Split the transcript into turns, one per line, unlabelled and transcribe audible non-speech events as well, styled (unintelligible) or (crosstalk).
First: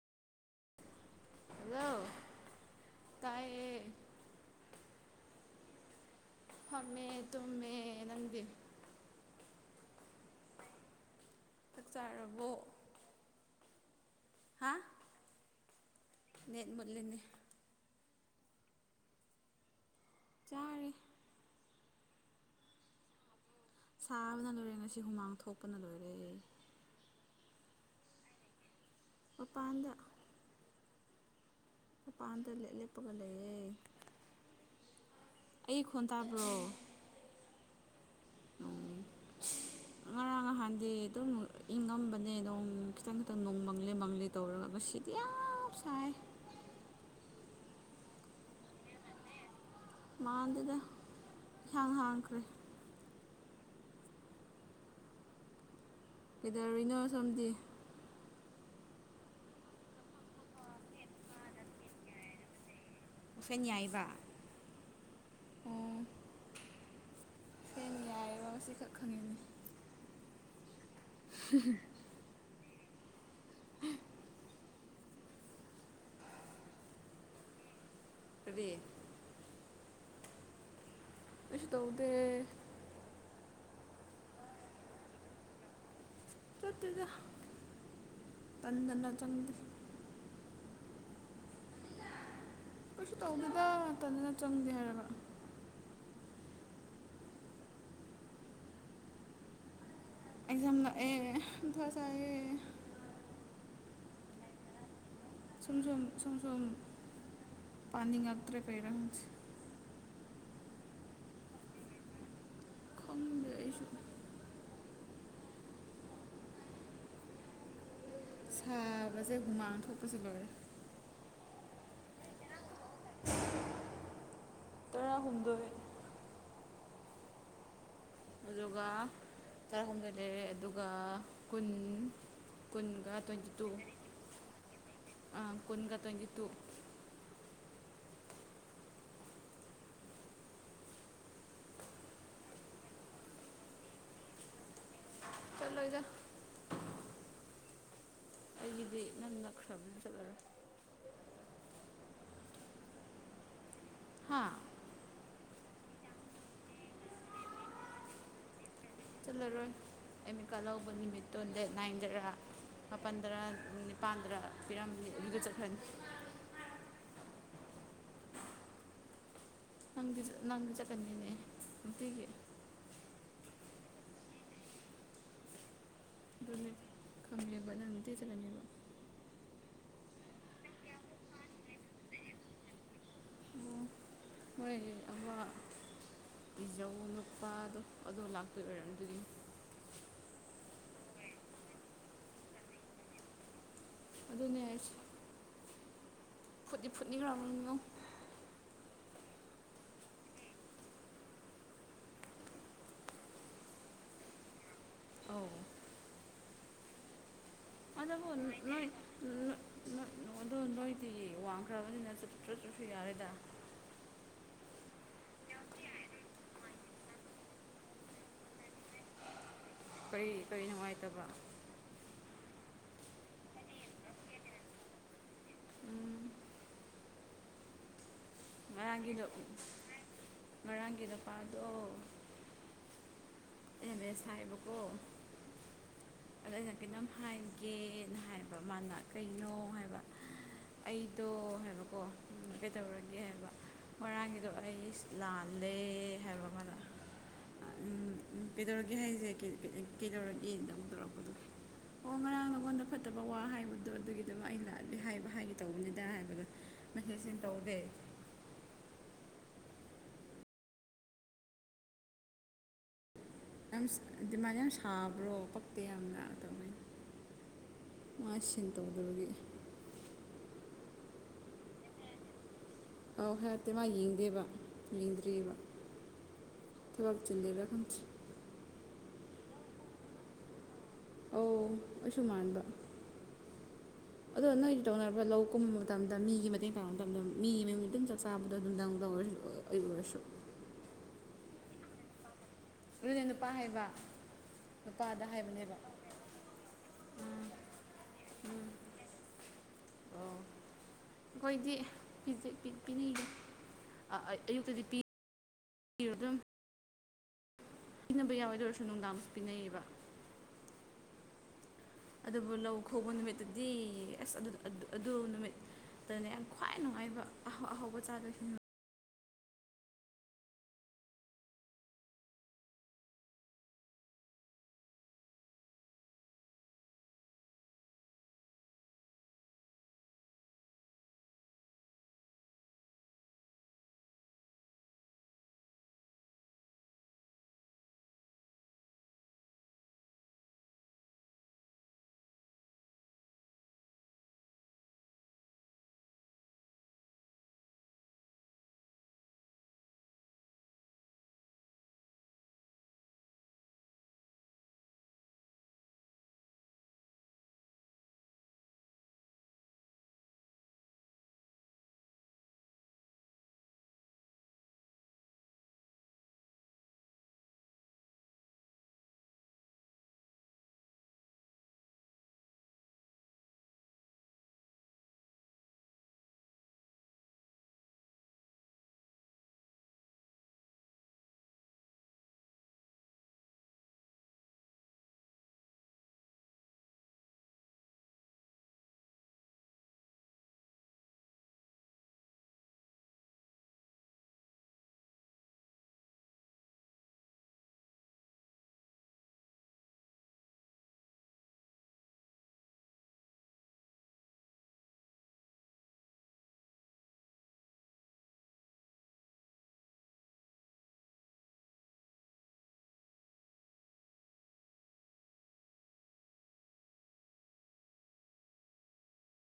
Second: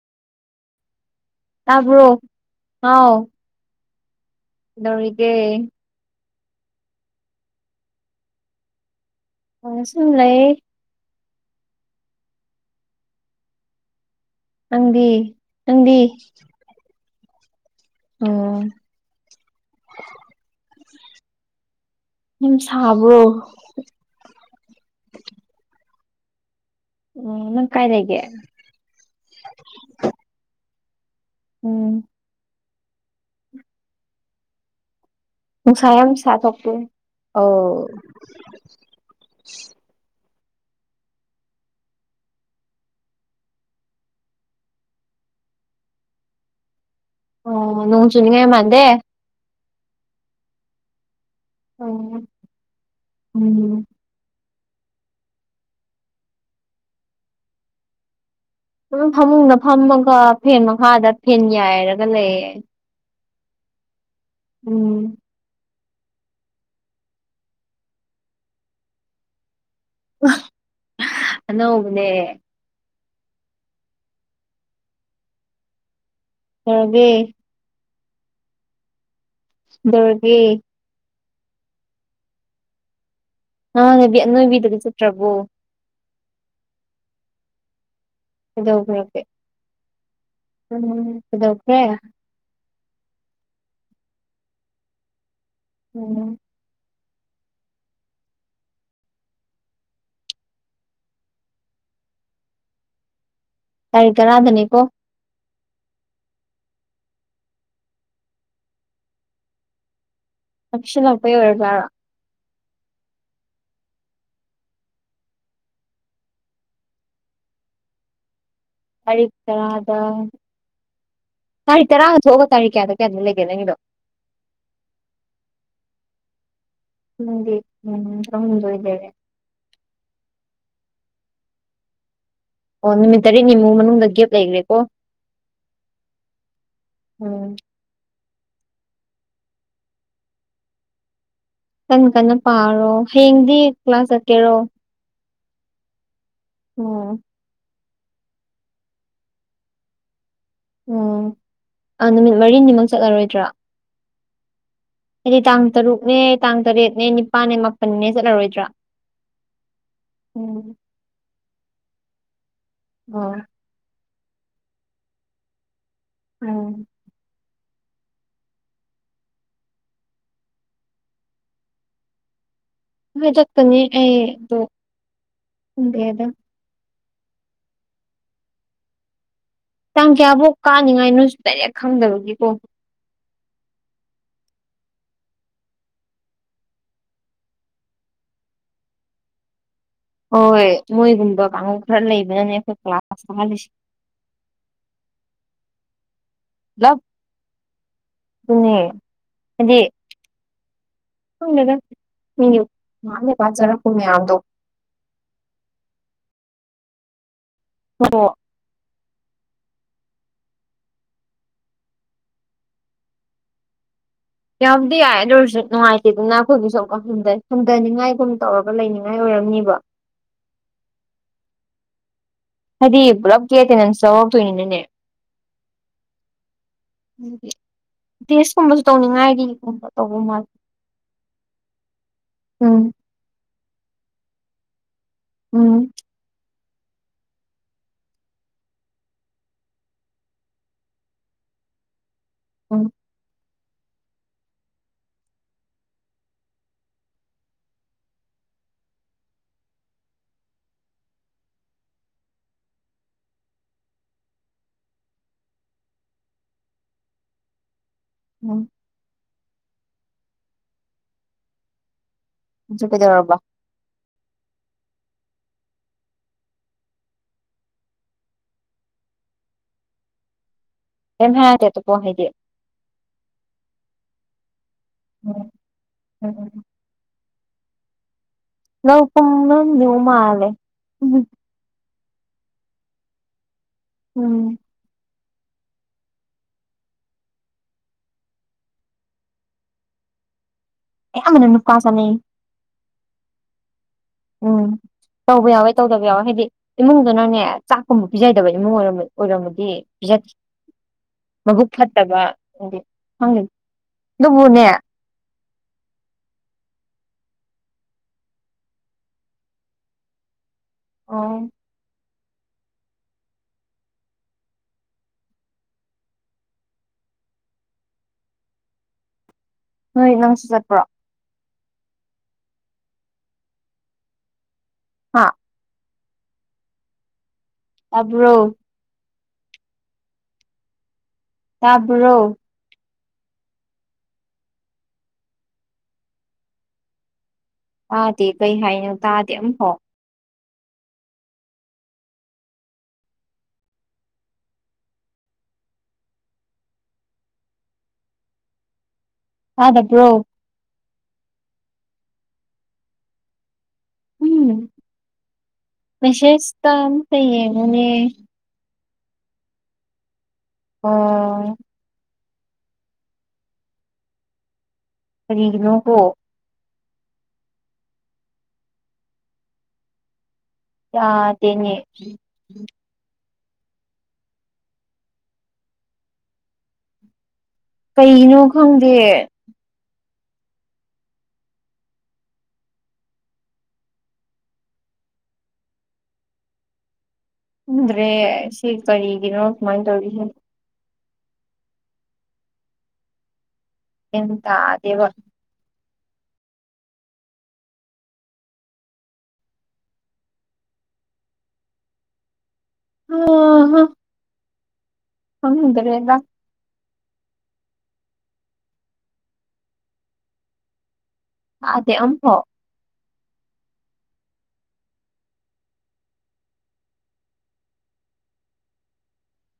Hello
ꯇꯥꯕ꯭ꯔꯣ ꯍꯥꯎ
ꯇꯥꯏꯌꯦ
ꯀꯩꯗꯧꯔꯤꯒꯦ
ꯐꯃꯦ ꯇꯨꯝꯃꯦ ꯅꯪꯗꯤ
ꯑꯁꯨꯝ ꯂꯩꯌꯦ
ꯆꯥꯛ ꯆꯥꯔꯕꯣ ꯍꯥ
ꯅꯪꯗꯤ ꯅꯪꯗꯤ
ꯅꯦꯠ ꯃꯨꯠꯂꯤꯅꯤ
ꯑꯣ
ꯆꯥꯔꯦ
ꯅꯝ ꯁꯥꯕ꯭ꯔꯣ
ꯁꯥꯕꯅ ꯂꯣꯏꯔꯦ ꯉꯁꯤ ꯍꯨꯃꯥꯡ ꯊꯣꯛꯄꯅ ꯂꯣꯏꯔꯦ
ꯎ ꯅꯪ ꯀꯥꯏ ꯂꯩꯒꯦ
ꯃꯄꯥꯟꯗ
ꯎꯝ
ꯃꯄꯥꯟꯗ ꯂꯦꯞ ꯂꯦꯞꯄꯒ ꯂꯩꯑꯦ
ꯅꯨꯡꯁꯥ
ꯈꯣꯟ
ꯌꯥꯝ ꯁꯥꯥ
ꯇꯥꯕ꯭ꯔꯣ
ꯊꯣꯛꯇꯦ ꯑꯣ
ꯎꯝ
(unintelligible)
ꯉꯔꯥꯡ ꯅꯍꯥꯟꯗꯤ ꯑꯗꯨꯝ ꯏꯪꯉꯝꯕꯅꯦ ꯅꯣꯡ ꯈꯤꯇꯪ ꯈꯤꯇꯪ ꯅꯣꯡ ꯃꯪꯂꯤ ꯃꯪꯂꯤ ꯇꯧꯔꯒ ꯁꯤꯗꯤ ꯌꯥꯝ ꯁꯥꯏ
ꯑꯣ ꯅꯣꯡ ꯆꯨꯅꯤꯉꯥꯏ ꯃꯥꯜꯗꯦ
ꯃꯥꯟꯗꯦꯗꯥ
ꯑꯣ
ꯏꯍꯥꯡ ꯍꯥꯡꯈ꯭ꯔꯦ
ꯎꯝ
ꯀꯩꯗꯧꯔꯤꯅꯣ ꯁꯣꯝꯗꯤ
ꯁꯝ ꯐꯃꯨꯡꯗ ꯐꯝꯃꯒ ꯐꯦꯟ ꯃꯈꯥꯗ ꯐꯦꯟ ꯌꯥꯏꯔꯒ ꯂꯩꯌꯦ
ꯐꯦꯜ ꯌꯥꯏꯕ
ꯎꯝ
ꯑꯣ ꯐꯦꯅ ꯌꯥꯏꯌꯣ ꯉꯁꯤꯈꯛ ꯈꯪꯉꯤꯅꯤ
ꯑꯅꯧꯕꯅꯦ
ꯎꯝ
ꯀꯩꯗꯧꯔꯒꯦ
ꯀꯔꯤ
ꯀꯩꯗꯧꯔꯒꯦ
ꯀꯁꯨ ꯇꯧꯗ
ꯅꯕꯤ ꯑꯅꯣꯏꯕꯤꯒ ꯆꯠꯇ꯭ꯔꯕꯣ
ꯆꯠꯇꯦꯗ ꯇꯟꯗꯅ
ꯀꯩꯗꯧꯈ꯭ꯔꯒꯦ
ꯆꯪ
(unintelligible)
ꯀꯩꯁꯨ ꯇꯧꯗꯦꯗ ꯇꯟꯗꯅ ꯆꯪꯗꯦ ꯍꯥꯏꯔꯒ
ꯎꯝ
ꯑꯦꯛꯖꯥꯝ ꯅꯛ ꯑꯦ ꯃꯊꯥ ꯁꯥꯏꯌꯦ
ꯇꯥꯔꯤꯛ ꯇꯔꯥꯗꯅꯤꯀꯣ
ꯁꯨꯝ ꯁꯨꯝ ꯁꯨꯝ ꯁꯨꯝ ꯄꯥꯟꯅꯤꯡꯉꯥꯛꯇ꯭ꯔꯦ ꯀꯩꯔ ꯈꯪꯗꯦ
ꯂꯁ ꯂꯄꯩ ꯑꯣꯏꯔꯕꯥꯔ
ꯈꯪꯗ꯭ꯔꯦ ꯑꯩꯁꯨ
ꯇꯥꯔꯤꯛ
ꯁꯥꯕꯁꯦ ꯍꯨꯃꯥꯡ
ꯇꯔꯥꯗ
ꯊꯣꯛꯄꯁꯨ ꯂꯣꯏꯔꯦ
ꯇꯥꯔꯤꯛ ꯇꯔꯥꯒ ꯊꯣꯛꯑꯒ ꯇꯥꯛ ꯀꯌꯥꯗ ꯀꯌꯥꯝ ꯂꯩꯒꯦ ꯅꯪꯒꯤꯗꯣ
ꯇꯔꯥꯍꯨꯝꯗꯣꯏ
ꯎꯗꯤ ꯎꯝ ꯇꯔꯥꯍꯨꯝꯗꯣꯏ
ꯑꯗꯨꯒ
ꯂꯩꯔꯦ
ꯇꯔꯥꯍꯨꯝꯗꯣꯏ ꯂꯩꯔꯦ ꯑꯗꯨꯒ ꯀꯨꯟ
ꯑꯣ
ꯀꯨꯟꯒ
ꯅꯨꯃꯤꯠ
ꯇ꯭ꯋꯦꯟꯇꯤ ꯇꯨ
ꯇꯔꯦꯠꯅꯤꯃꯨꯛ ꯃꯅꯨꯡꯗ ꯒꯦꯞ ꯂꯩꯒ꯭ꯔꯦꯀꯣ
ꯀꯨꯟꯒ ꯇ꯭ꯋꯦꯟꯇꯤ ꯇꯨ
ꯑ ꯀꯟꯅ ꯀꯟꯅ ꯄꯥꯔꯣ ꯍꯌꯦꯡꯗꯤ ꯀ꯭ꯂꯥꯁ ꯆꯠꯀꯦꯔꯣ
ꯆꯠꯂꯣꯗ
ꯑꯣ
ꯑꯩꯒꯤꯗꯤ ꯅꯪ ꯅꯛꯈ꯭ꯔꯕ ꯆꯠꯂꯔꯣꯏ
ꯑꯣ ꯑꯥ ꯅꯨꯃꯤꯠ ꯃꯔꯤꯅꯤꯃꯛ ꯆꯠꯂꯔꯣꯏꯗ꯭ꯔꯥ
ꯍꯥꯥ
ꯍꯥꯏꯗꯤ ꯇꯥꯡ ꯇꯔꯨꯛꯅꯦ ꯇꯥꯡ ꯇꯔꯦꯠꯅꯦ ꯅꯤꯄꯥꯜꯅꯦ ꯃꯥꯄꯜꯅꯦ ꯆꯠꯂꯔꯣꯏꯗ꯭ꯔꯥ
ꯆꯠꯂꯔꯣꯏ ꯑꯦꯃꯤꯀꯥ
ꯎꯝ
ꯂꯧꯕ ꯅꯨꯃꯤꯠꯇꯣ ꯗꯦꯠ ꯅꯥꯏꯟꯗꯔꯥ
ꯑꯣ
ꯃꯥꯄꯜꯗꯔꯥ ꯄꯥꯟꯗ꯭ꯔ ꯄꯤꯔꯝꯃꯤ ꯑꯗꯨꯒꯗ ꯆꯠꯈꯅꯤ
ꯎꯝ
ꯅꯪ ꯅꯪꯗꯤ ꯆꯠꯀꯅꯤꯅꯦ ꯑꯒꯤ
ꯍꯥꯏ ꯆꯠꯀꯅꯤ ꯑꯩꯗꯣ ꯄꯨꯡ ꯀꯌꯥꯗ
ꯈꯪꯗ꯭ꯔꯦ (unintelligible) ꯆꯠꯅꯕꯤꯗꯣ
ꯇꯥꯡ ꯀꯌꯥꯐꯧ ꯀꯥꯅꯤꯡꯉꯥꯏ ꯅꯣꯏꯁꯨ ꯗꯥꯏꯔꯦꯛ ꯈꯪꯗꯕꯒꯤꯀꯣ
ꯑꯣ ꯃꯣꯏ ꯑ ꯏꯤꯖꯧ ꯅꯨꯄꯥꯗꯣ ꯑꯗꯣ ꯂꯥꯛꯇꯣꯏ ꯑꯣꯏꯔꯝꯗꯅꯤ
ꯍꯣꯏ ꯍꯣꯏ ꯃꯣꯏꯒꯨꯝꯕ ꯀꯥꯡ ꯈꯔ ꯂꯩꯕꯅꯅꯦ ꯑꯩꯈꯣꯏ ꯀ꯭ꯂꯥꯁ ꯇꯥꯍꯜꯂꯤꯁꯦ
ꯑꯗꯨꯅꯦ ꯐꯨꯠꯅꯤ ꯐꯨꯠꯅꯤꯈ꯭ꯔꯕꯨ
ꯑꯗꯨꯅꯦ ꯍꯥꯏꯗꯤ ꯍꯗ ꯃꯤ ꯃꯥꯃꯤꯦ ꯄꯥꯁꯖꯔ ꯀꯃ ꯌꯥꯗꯣ
ꯑꯥꯎ
ꯑꯣ
ꯑꯗꯕꯨ ꯅꯣꯏꯗꯣ ꯅꯣꯏꯗꯤ ꯋꯥꯡꯈ꯭ꯔꯕꯅꯤꯅ ꯆ ꯆꯠ ꯆꯠꯁꯨ ꯌꯥꯔꯦꯗ
ꯌꯥꯝꯗꯤ ꯌꯥꯏ ꯑꯗꯨ ꯑꯣꯏꯔꯁꯨ ꯅꯨꯡꯉꯥꯏꯇꯦꯗꯅ ꯑꯩꯈꯣꯏꯒꯤꯁꯨ ꯑꯃꯨꯛꯀ ꯍꯟꯊꯩ ꯍꯟꯊꯅꯤꯡꯉꯥꯏꯒꯨꯝ ꯇꯧꯔꯒ ꯂꯩꯅꯤꯡꯉꯥꯏ ꯑꯣꯏꯔꯝꯅꯤꯕ
ꯀꯔꯤ ꯀꯔꯤ ꯅꯨꯡꯉꯥꯏꯇꯕ
ꯍꯥꯏꯗꯤ ꯄꯨꯂꯞꯀꯤ ꯑꯦꯇꯦꯟꯗꯦꯟꯁ ꯌꯥꯎꯔꯛꯇꯣꯏꯅꯤꯅꯅꯦ
ꯎꯝ
ꯎꯝ ꯇꯦꯁꯀꯨꯝꯕꯁꯨ
ꯉꯔꯥꯡꯒꯤꯗꯣ
ꯇꯧꯅꯤꯡꯉꯥꯏꯒꯤꯒꯨꯝꯕ ꯇꯧꯕ ꯃꯥꯜꯂꯤ
ꯉꯔꯥꯡꯒꯤ
ꯎꯝ
ꯑꯦꯃꯦ ꯑꯦꯁꯥꯏꯕꯀꯣ
ꯎꯝ
ꯑꯗꯣ ꯑꯩꯅ ꯀꯔꯤꯇꯝ ꯍꯥꯏꯒꯦꯅ ꯍꯥꯏꯕ ꯃꯥꯅ ꯀꯩꯅꯣ ꯍꯥꯏꯕ ꯑꯩꯗꯣ ꯍꯥꯏꯕꯀꯣ
ꯎꯝ
ꯀꯩꯗꯧꯔꯒꯦ ꯍꯥꯏꯕ ꯃꯔꯣꯏꯔꯥꯡꯒꯤꯗꯣ ꯑꯩ ꯂꯥꯜꯂꯦ ꯍꯥꯏꯕ ꯑꯃꯅ ꯎꯝ ꯀꯩꯗꯧꯔꯒꯦ ꯍꯥꯏꯁꯦ ꯀꯩꯗꯧꯔꯒꯦꯗ ꯑꯃꯨ ꯇꯧꯔꯛꯄꯗꯣ ꯑꯣ ꯉꯔꯥꯡ ꯅꯉꯣꯟꯗ ꯐꯠꯇꯕ ꯋꯥ ꯍꯥꯏꯕꯗꯣ ꯑꯗꯨꯒꯤꯗꯨꯃꯛ ꯑꯩ ꯂꯥꯛꯂ ꯍꯥꯏꯕ ꯍꯥꯏꯒꯦ ꯇꯧꯕꯅꯤꯗ ꯍꯥꯏꯕꯗꯣ ꯃꯁꯦꯠꯟ ꯇꯧꯗꯦ
ꯎꯝ ꯀꯗꯧꯔꯔꯕꯕꯥ
ꯗꯤꯃꯥꯟ ꯌꯥꯝ ꯁꯥꯕ꯭ꯔꯣ ꯄꯛꯇꯦ ꯌꯥꯝꯅ ꯑꯗꯨꯝꯃꯥꯏꯅ ꯃꯥꯟ ꯇꯧꯗꯒꯦ
ꯀꯩ ꯍꯥꯏꯔꯒꯦꯠꯇꯀꯣ ꯍꯥꯏꯗꯤ
ꯑꯧ ꯍꯔꯠꯇꯦ ꯃꯥ ꯌꯦꯡꯗꯦꯕ
ꯎꯝ
ꯌꯦꯡꯗ꯭ꯑꯔꯤꯕ
ꯎꯝ
ꯊꯂꯥꯛ ꯆꯤ ꯂꯩꯔ ꯈꯪꯁꯤ
ꯂꯧꯕ ꯄ ꯅ ꯃꯥꯂꯦ
ꯁꯨꯃꯥꯟꯗ ꯑꯗ
ꯎꯝ
ꯇꯧꯅꯕ꯭ꯔ ꯂꯧ ꯀꯨꯝꯕ ꯃꯇꯝꯗ ꯃꯤꯒꯤ ꯃꯇꯦꯡ ꯄꯥꯡꯕ ꯃꯇꯝꯗ ꯃꯤꯒꯤ ꯃꯌꯨꯝꯗ ꯗꯨꯝ ꯆꯥꯛ ꯆꯥꯕꯗꯣ (unintelligible) ꯑꯩꯕꯁꯨꯝ
ꯑꯌꯥꯝꯕꯅ ꯅꯨꯄꯥ ꯁꯥꯟꯅꯩ
ꯔꯨꯅ ꯅꯨꯄꯥ ꯍꯥꯏꯕ
ꯎꯝ
ꯅꯨꯄꯥꯗ
ꯇꯧꯕ ꯌꯥꯎꯋꯦ
ꯍꯥꯏꯕꯅꯦꯕ
ꯇꯧꯗꯕ ꯌꯥꯎꯋꯦ ꯍꯥꯏꯗꯤ ꯏꯃꯨꯡꯗꯨꯅꯅꯦ ꯆꯥꯛꯀꯨꯝꯕ ꯄꯤꯖꯗꯕ ꯏꯃꯨꯡ ꯑꯣꯏꯔꯝꯃꯗꯤ ꯑꯣꯏꯔꯝꯃ ꯗ ꯄꯠ
ꯑꯈꯣꯏꯗꯤ ꯄꯤꯄꯤ ꯄꯤꯕꯤ
ꯈꯪꯗꯦ
ꯑꯥ
ꯑꯗꯨꯕꯨꯅꯦ
ꯑꯌꯨꯛꯇꯗꯤ ꯄꯤ ꯄ ꯑꯗꯨꯝ ꯄꯤꯅꯕ ꯌꯥꯏꯣꯏꯗ ꯑꯣꯏꯔꯁꯨ ꯅꯨꯡꯗꯥꯡ ꯄꯤꯅꯩꯌꯦꯕ
ꯑꯣ
ꯑꯗꯨꯕꯨ ꯂꯧ ꯈꯧꯕ ꯅꯨꯃꯤꯠꯇꯗꯤ ꯑꯁ ꯑꯗꯨ ꯑꯗꯨ ꯅꯨꯃꯤꯠ ꯇꯅ ꯌꯥꯝ ꯈ꯭ꯋꯥꯏ ꯅꯨꯡꯉꯥꯏꯕ ꯑꯍꯥꯎꯧꯕ ꯆꯥꯗꯣꯏꯁꯤꯟꯕ
ꯅꯣꯏ ꯅꯪꯁꯨ ꯆꯠꯄ꯭ꯔꯣ ꯍꯥꯥ ꯇꯥꯕ꯭ꯔꯣ ꯇꯥꯕ꯭ꯔꯣ ꯇꯥꯗꯦ ꯀꯩ ꯍꯥꯏꯅꯣ ꯇꯥꯗꯦ ꯑꯃꯝꯐꯥꯎ ꯍ ꯗꯕ꯭ꯔꯣ ꯎꯝ ꯃꯦꯁꯦꯁꯇ ꯑꯝꯇ ꯌꯦꯡꯉꯨꯅꯦ ꯑꯣ ꯀꯅꯣ ꯍꯣ ꯌꯥꯗꯦꯅꯦ꯫ ꯀꯩꯅꯣ ꯈꯪꯗꯦ꯫ ꯎꯗ꯭ꯔꯦ ꯁꯤ ꯀꯔꯤꯒꯤꯅꯣ ꯀꯃꯥꯏꯅ ꯇꯧꯔꯤꯁꯤ꯫ ꯒꯌ꯭ꯥꯟ ꯇꯗꯦꯕ꯫ (inaudible) ꯈꯪꯗꯔ꯭ꯦꯗꯥ꯫ ꯑꯗꯦ ꯑꯝꯕ